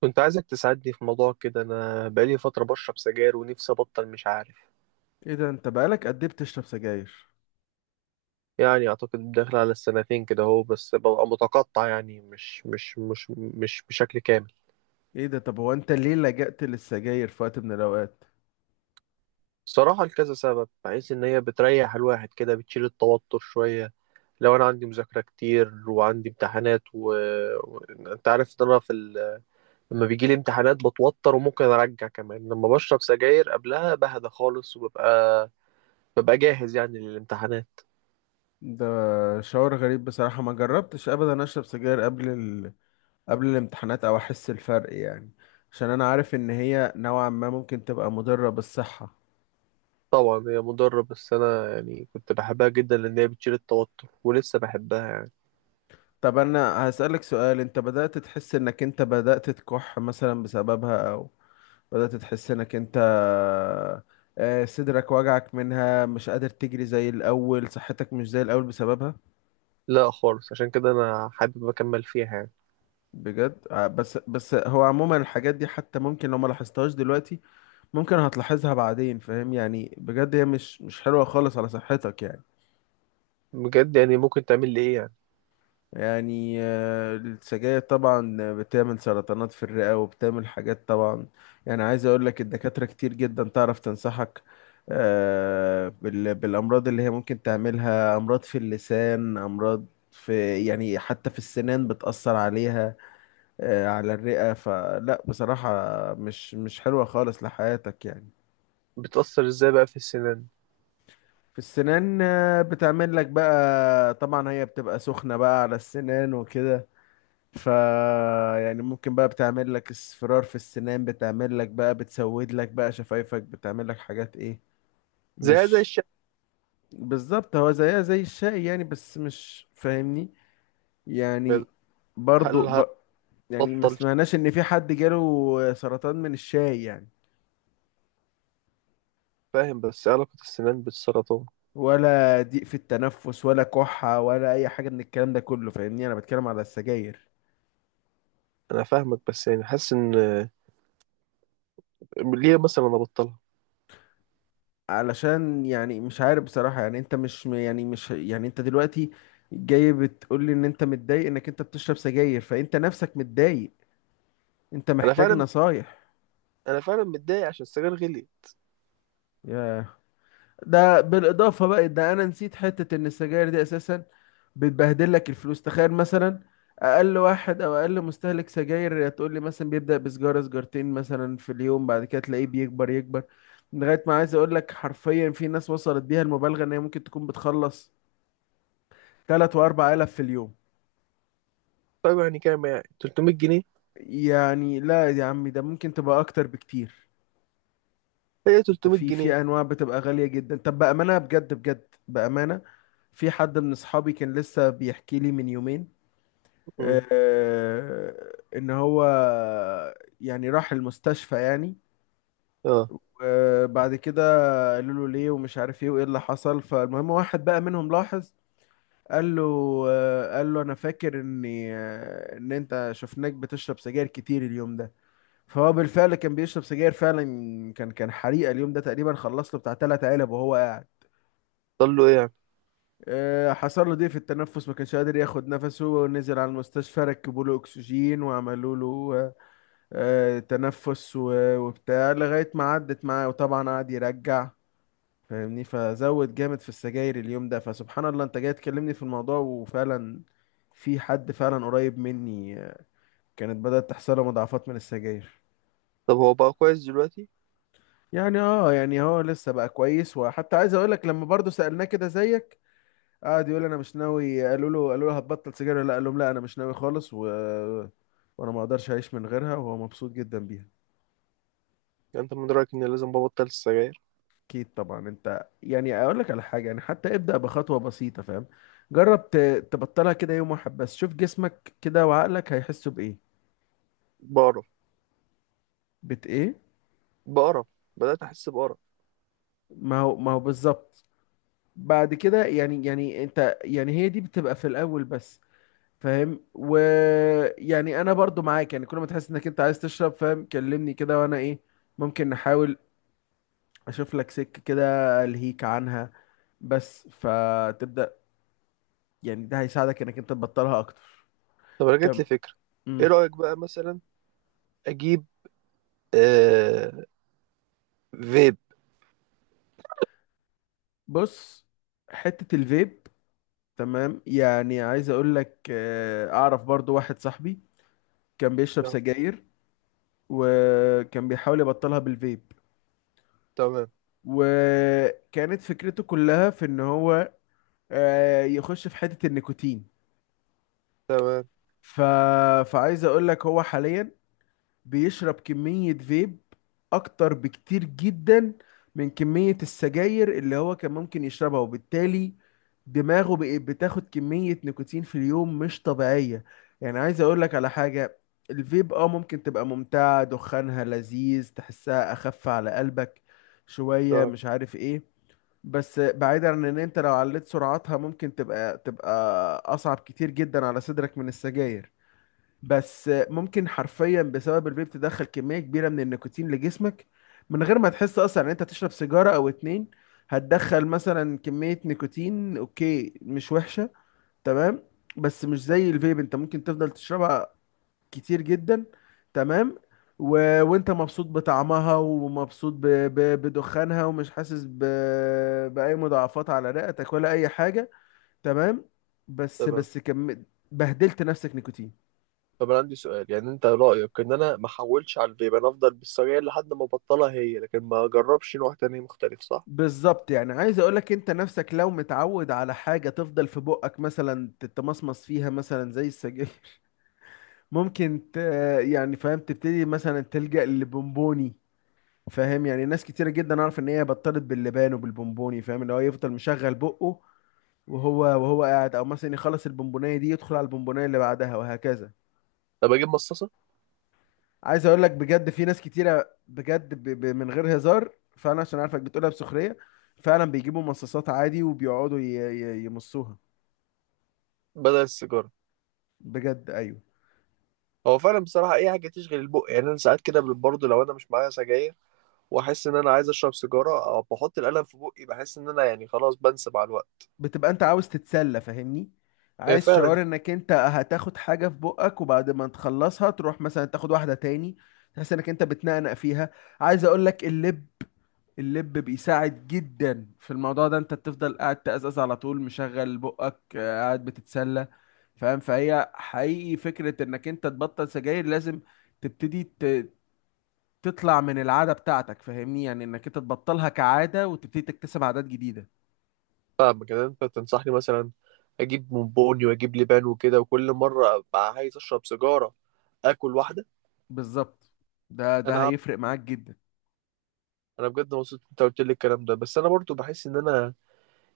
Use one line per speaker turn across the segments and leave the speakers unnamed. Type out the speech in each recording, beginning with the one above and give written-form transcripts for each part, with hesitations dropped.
كنت عايزك تساعدني في موضوع كده. انا بقالي فتره بشرب سجاير ونفسي ابطل، مش عارف.
ايه ده، انت بقالك قد ايه بتشرب سجاير؟
يعني اعتقد داخل على السنتين كده اهو، بس ببقى متقطع، يعني مش بشكل كامل.
ايه ده، طب هو انت ليه لجأت للسجاير في وقت من الاوقات؟
صراحه لكذا سبب، بحيث ان هي بتريح الواحد كده، بتشيل التوتر شويه. لو انا عندي مذاكره كتير وعندي امتحانات و... انت عارف ان انا لما بيجي لي امتحانات بتوتر، وممكن ارجع كمان لما بشرب سجاير قبلها بهدى خالص، وببقى ببقى جاهز يعني للامتحانات.
ده شعور غريب بصراحة، ما جربتش ابدا اشرب سجاير قبل قبل الامتحانات او احس الفرق يعني. عشان انا عارف ان هي نوعا ما ممكن تبقى مضرة بالصحة.
طبعا هي مضرة، بس أنا يعني كنت بحبها جدا لأن هي بتشيل التوتر، ولسه بحبها يعني.
طب انا هسألك سؤال، انت بدأت تحس انك انت بدأت تكح مثلا بسببها، او بدأت تحس انك انت، صدرك وجعك منها، مش قادر تجري زي الاول، صحتك مش زي الاول بسببها؟
لا خالص، عشان كده أنا حابب أكمل فيها يعني.
بجد، بس هو عموما الحاجات دي حتى ممكن لو ما لاحظتهاش دلوقتي، ممكن هتلاحظها بعدين فاهم يعني، بجد هي مش حلوة خالص على صحتك يعني.
بجد؟ يعني ممكن تعمل لي إيه يعني؟
يعني، السجاير طبعا بتعمل سرطانات في الرئة، وبتعمل حاجات طبعا. يعني عايز اقول لك، الدكاترة كتير جدا تعرف تنصحك. بالامراض اللي هي ممكن تعملها، امراض في اللسان، امراض في يعني حتى في السنان بتأثر عليها. على الرئة، فلا بصراحة مش حلوة خالص لحياتك يعني.
بتأثر إزاي بقى في السنان؟
في السنان، بتعمل لك بقى طبعا، هي بتبقى سخنة بقى على السنان وكده. ف يعني ممكن بقى بتعمل لك اصفرار في السنان، بتعمل لك بقى، بتسود لك بقى شفايفك، بتعمل لك حاجات ايه.
زي
مش
الشعر؟
بالظبط، هو زيها زي الشاي يعني، بس مش فاهمني يعني، برضو
هل
يعني ما
هتبطل شعر؟
سمعناش ان في حد جاله سرطان من الشاي يعني،
فاهم، بس إيه علاقة السنان بالسرطان؟
ولا ضيق في التنفس ولا كحة ولا أي حاجة من الكلام ده كله فاهمني، أنا بتكلم على السجاير.
أنا فاهمك، بس يعني حاسس إن ليه مثلا أنا أبطلها.
علشان يعني مش عارف بصراحة، يعني أنت مش يعني مش يعني أنت دلوقتي جاي بتقول لي إن أنت متضايق إنك أنت بتشرب سجاير، فأنت نفسك متضايق، أنت
أنا
محتاج
فعلا
نصايح.
أنا فعلا متضايق عشان السجاير غلي.
ياه. ده بالاضافه بقى، ده انا نسيت حته ان السجاير دي اساسا بتبهدل لك الفلوس. تخيل مثلا، اقل واحد او اقل مستهلك سجاير تقول لي مثلا بيبدا بسجاره سجارتين مثلا في اليوم، بعد كده تلاقيه بيكبر يكبر لغايه ما، عايز اقول لك حرفيا، في ناس وصلت بيها المبالغه ان هي ممكن تكون بتخلص 3 واربع آلاف في اليوم.
طيب يعني كام؟ يعني 300 جنيه؟
يعني لا يا عمي، ده ممكن تبقى اكتر بكتير.
هي
انت
300
في
جنيه
في انواع بتبقى غاليه جدا. طب بامانه، بجد بجد بامانه، في حد من اصحابي كان لسه بيحكي لي من يومين،
أمم.
ان هو يعني راح المستشفى يعني.
أه.
وبعد كده قالوا له ليه ومش عارف ايه وايه اللي حصل. فالمهم، واحد بقى منهم لاحظ، قال له، قال له انا فاكر اني، ان انت شفناك بتشرب سجاير كتير اليوم ده. فهو بالفعل كان بيشرب سجاير فعلا. كان حريقة اليوم ده تقريبا، خلص له بتاع تلات علب وهو قاعد.
ضل له إيه يعني؟
حصل له ضيق في التنفس، ما كانش قادر ياخد نفسه، ونزل على المستشفى ركبوا له اكسجين وعملوا له، تنفس وبتاع، لغاية ما عدت معاه. وطبعا قعد يرجع، فاهمني، فزود جامد في السجاير اليوم ده. فسبحان الله انت جاي تكلمني في الموضوع، وفعلا في حد فعلا قريب مني، كانت بدأت تحصله مضاعفات من السجاير.
طب هو بقى كويس دلوقتي؟
يعني اه، يعني هو لسه بقى كويس. وحتى عايز اقول لك، لما برضه سألناه كده زيك، قعد يقول انا مش ناوي، قالوا له هتبطل سجاير ولا لا؟ قال لهم لا انا مش ناوي خالص، وانا ما اقدرش اعيش من غيرها، وهو مبسوط جدا بيها.
يعني انت من رايك اني لازم ببطل السجاير؟
اكيد طبعا، انت يعني اقول لك على حاجه، يعني حتى ابدا بخطوه بسيطه فاهم. جرب تبطلها كده يوم واحد بس، شوف جسمك كده وعقلك هيحسوا بايه.
بقرف.
ايه؟
بقرف. بدات احس بقرف.
ما هو ما هو بالظبط. بعد كده يعني انت يعني، هي دي بتبقى في الاول بس. فاهم ويعني انا برضو معاك يعني، كل ما تحس انك انت عايز تشرب فاهم كلمني كده، وانا ايه، ممكن نحاول، اشوف لك سكه كده الهيك عنها بس، فتبدا يعني ده هيساعدك انك انت تبطلها اكتر.
طب انا جات لي فكره. ايه
كم؟
رايك بقى مثلا؟ اجيب آه فيب؟
بص، حتة الفيب تمام. يعني عايز اقول لك، اعرف برضو واحد صاحبي كان بيشرب
لا.
سجاير، وكان بيحاول يبطلها بالفيب،
تمام.
وكانت فكرته كلها في ان هو، يخش في حتة النيكوتين.
تمام.
ف... فعايز اقول لك هو حاليا بيشرب كمية فيب أكتر بكتير جدا من كمية السجاير اللي هو كان ممكن يشربها، وبالتالي دماغه بقت بتاخد كمية نيكوتين في اليوم مش طبيعية. يعني عايز أقولك على حاجة، الفيب اه ممكن تبقى ممتعة، دخانها لذيذ، تحسها أخف على قلبك شوية
تمام.
مش عارف ايه، بس بعيدا عن ان انت لو عليت سرعتها ممكن تبقى اصعب كتير جدا على صدرك من السجاير. بس ممكن حرفيا بسبب الفيب تدخل كمية كبيرة من النيكوتين لجسمك من غير ما تحس اصلا ان انت تشرب سيجارة او اتنين، هتدخل مثلا كمية نيكوتين اوكي مش وحشة تمام. بس مش زي الفيب، انت ممكن تفضل تشربها كتير جدا تمام، وانت مبسوط بطعمها، ومبسوط بدخانها، ومش حاسس بأي مضاعفات على رئتك ولا اي حاجة تمام. بس
تمام.
بس كم بهدلت نفسك نيكوتين.
طب انا عندي سؤال. يعني انت رايك ان انا ما احولش على الفيب؟ انا افضل بالسجاير لحد ما ابطلها هي، لكن ما اجربش نوع تاني مختلف، صح؟
بالظبط، يعني عايز اقولك، انت نفسك لو متعود على حاجة تفضل في بقك مثلا تتمصمص فيها مثلا زي السجاير، ممكن يعني فاهم، تبتدي مثلا تلجأ للبونبوني. فاهم، يعني ناس كتيرة جدا اعرف ان هي بطلت باللبان وبالبونبوني، فاهم اللي هو يفضل مشغل بقه، وهو قاعد او مثلا يخلص البونبونية دي يدخل على البونبونية اللي بعدها وهكذا.
طب اجيب مصاصه؟
عايز اقولك بجد، في ناس كتيرة بجد من غير هزار، فانا عشان عارفك بتقولها بسخرية، فعلا بيجيبوا مصاصات عادي، وبيقعدوا يمصوها.
بدل السيجاره.
بجد ايوه.
هو فعلا بصراحه اي حاجه تشغل البق. يعني انا ساعات كده برضه لو انا مش معايا سجاير واحس ان انا عايز اشرب سيجاره، او بحط القلم في بقي، بحس ان انا يعني خلاص بنسى مع الوقت.
بتبقى انت عاوز تتسلى فاهمني،
إيه
عايز
فعلا.
شعور انك انت هتاخد حاجة في بقك، وبعد ما تخلصها تروح مثلا تاخد واحدة تاني، تحس انك انت بتنقنق فيها. عايز اقول لك اللب، اللب بيساعد جدا في الموضوع ده، انت بتفضل قاعد تقزقز على طول مشغل بقك، قاعد بتتسلى فاهم. فهي حقيقي فكرة انك انت تبطل سجاير، لازم تبتدي تطلع من العادة بتاعتك فاهمني، يعني انك انت تبطلها كعادة وتبتدي تكتسب عادات جديدة.
فاهم كده. انت تنصحني مثلا اجيب بونبوني واجيب لبان وكده، وكل مره ابقى عايز اشرب سيجاره اكل واحده؟
بالظبط، ده
انا
ده
هعمل-
هيفرق معاك جدا.
انا بجد مبسوط إن انت قلت لي الكلام ده، بس انا برضو بحس ان انا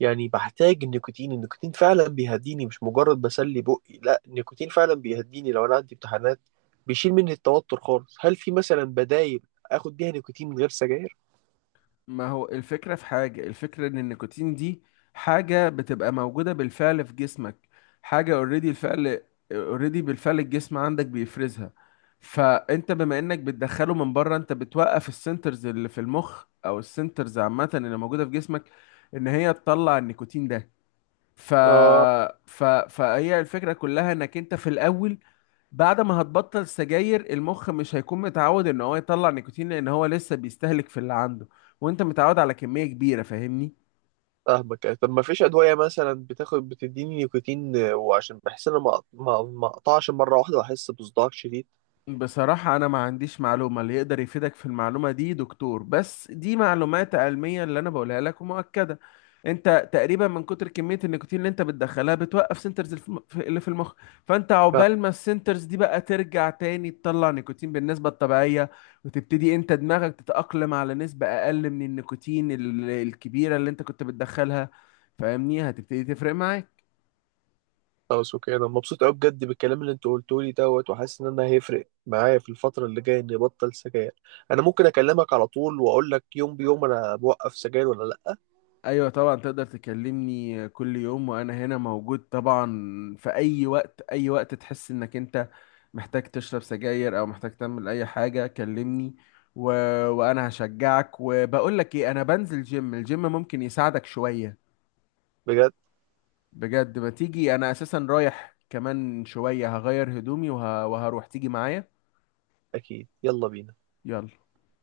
يعني بحتاج النيكوتين. النيكوتين فعلا بيهديني، مش مجرد بسلي بقي. لا، النيكوتين فعلا بيهديني لو انا عندي امتحانات، بيشيل مني التوتر خالص. هل في مثلا بدايل اخد بيها نيكوتين من غير سجاير؟
ما هو الفكرة في حاجة، الفكرة ان النيكوتين دي حاجة بتبقى موجودة بالفعل في جسمك، حاجة اوريدي الفعل، اوريدي بالفعل الجسم عندك بيفرزها. فانت بما انك بتدخله من بره، انت بتوقف السنترز اللي في المخ، او السنترز عامة اللي موجودة في جسمك ان هي تطلع النيكوتين ده. ف...
آه.
فهي الفكرة كلها انك انت في الاول، بعد ما هتبطل سجاير المخ مش هيكون متعود ان هو يطلع نيكوتين لان هو لسه بيستهلك في اللي عنده، وانت متعود على كمية كبيرة فاهمني.
فاهمك. يعني طب ما فيش ادويه مثلا بتاخد بتديني نيكوتين، وعشان بحس ان انا ما اقطعش مره واحده واحس بصداع شديد.
بصراحة أنا ما عنديش معلومة، اللي يقدر يفيدك في المعلومة دي دكتور، بس دي معلومات علمية اللي أنا بقولها لك ومؤكدة. أنت تقريبا من كتر كمية النيكوتين اللي أنت بتدخلها بتوقف سنترز اللي في المخ. فأنت
فاهم.
عقبال ما السنترز دي بقى ترجع تاني تطلع نيكوتين بالنسبة الطبيعية، وتبتدي أنت دماغك تتأقلم على نسبة أقل من النيكوتين الكبيرة اللي أنت كنت بتدخلها، فاهمني هتبتدي تفرق معاك.
خلاص، اوكي. انا مبسوط قوي بجد بالكلام اللي انت قلته لي دوت، وحاسس ان انا هيفرق معايا في الفتره اللي جايه اني ابطل سجاير. انا ممكن اكلمك على طول واقول لك يوم بيوم انا بوقف سجاير ولا لا.
ايوه طبعا، تقدر تكلمني كل يوم وانا هنا موجود طبعا، في اي وقت. اي وقت تحس انك انت محتاج تشرب سجاير او محتاج تعمل اي حاجه كلمني، و... وانا هشجعك. وبقول لك ايه، انا بنزل جيم، الجيم ممكن يساعدك شويه.
بجد.
بجد، ما تيجي انا اساسا رايح كمان شويه هغير هدومي وهروح، تيجي معايا.
اكيد، يلا بينا.
يلا.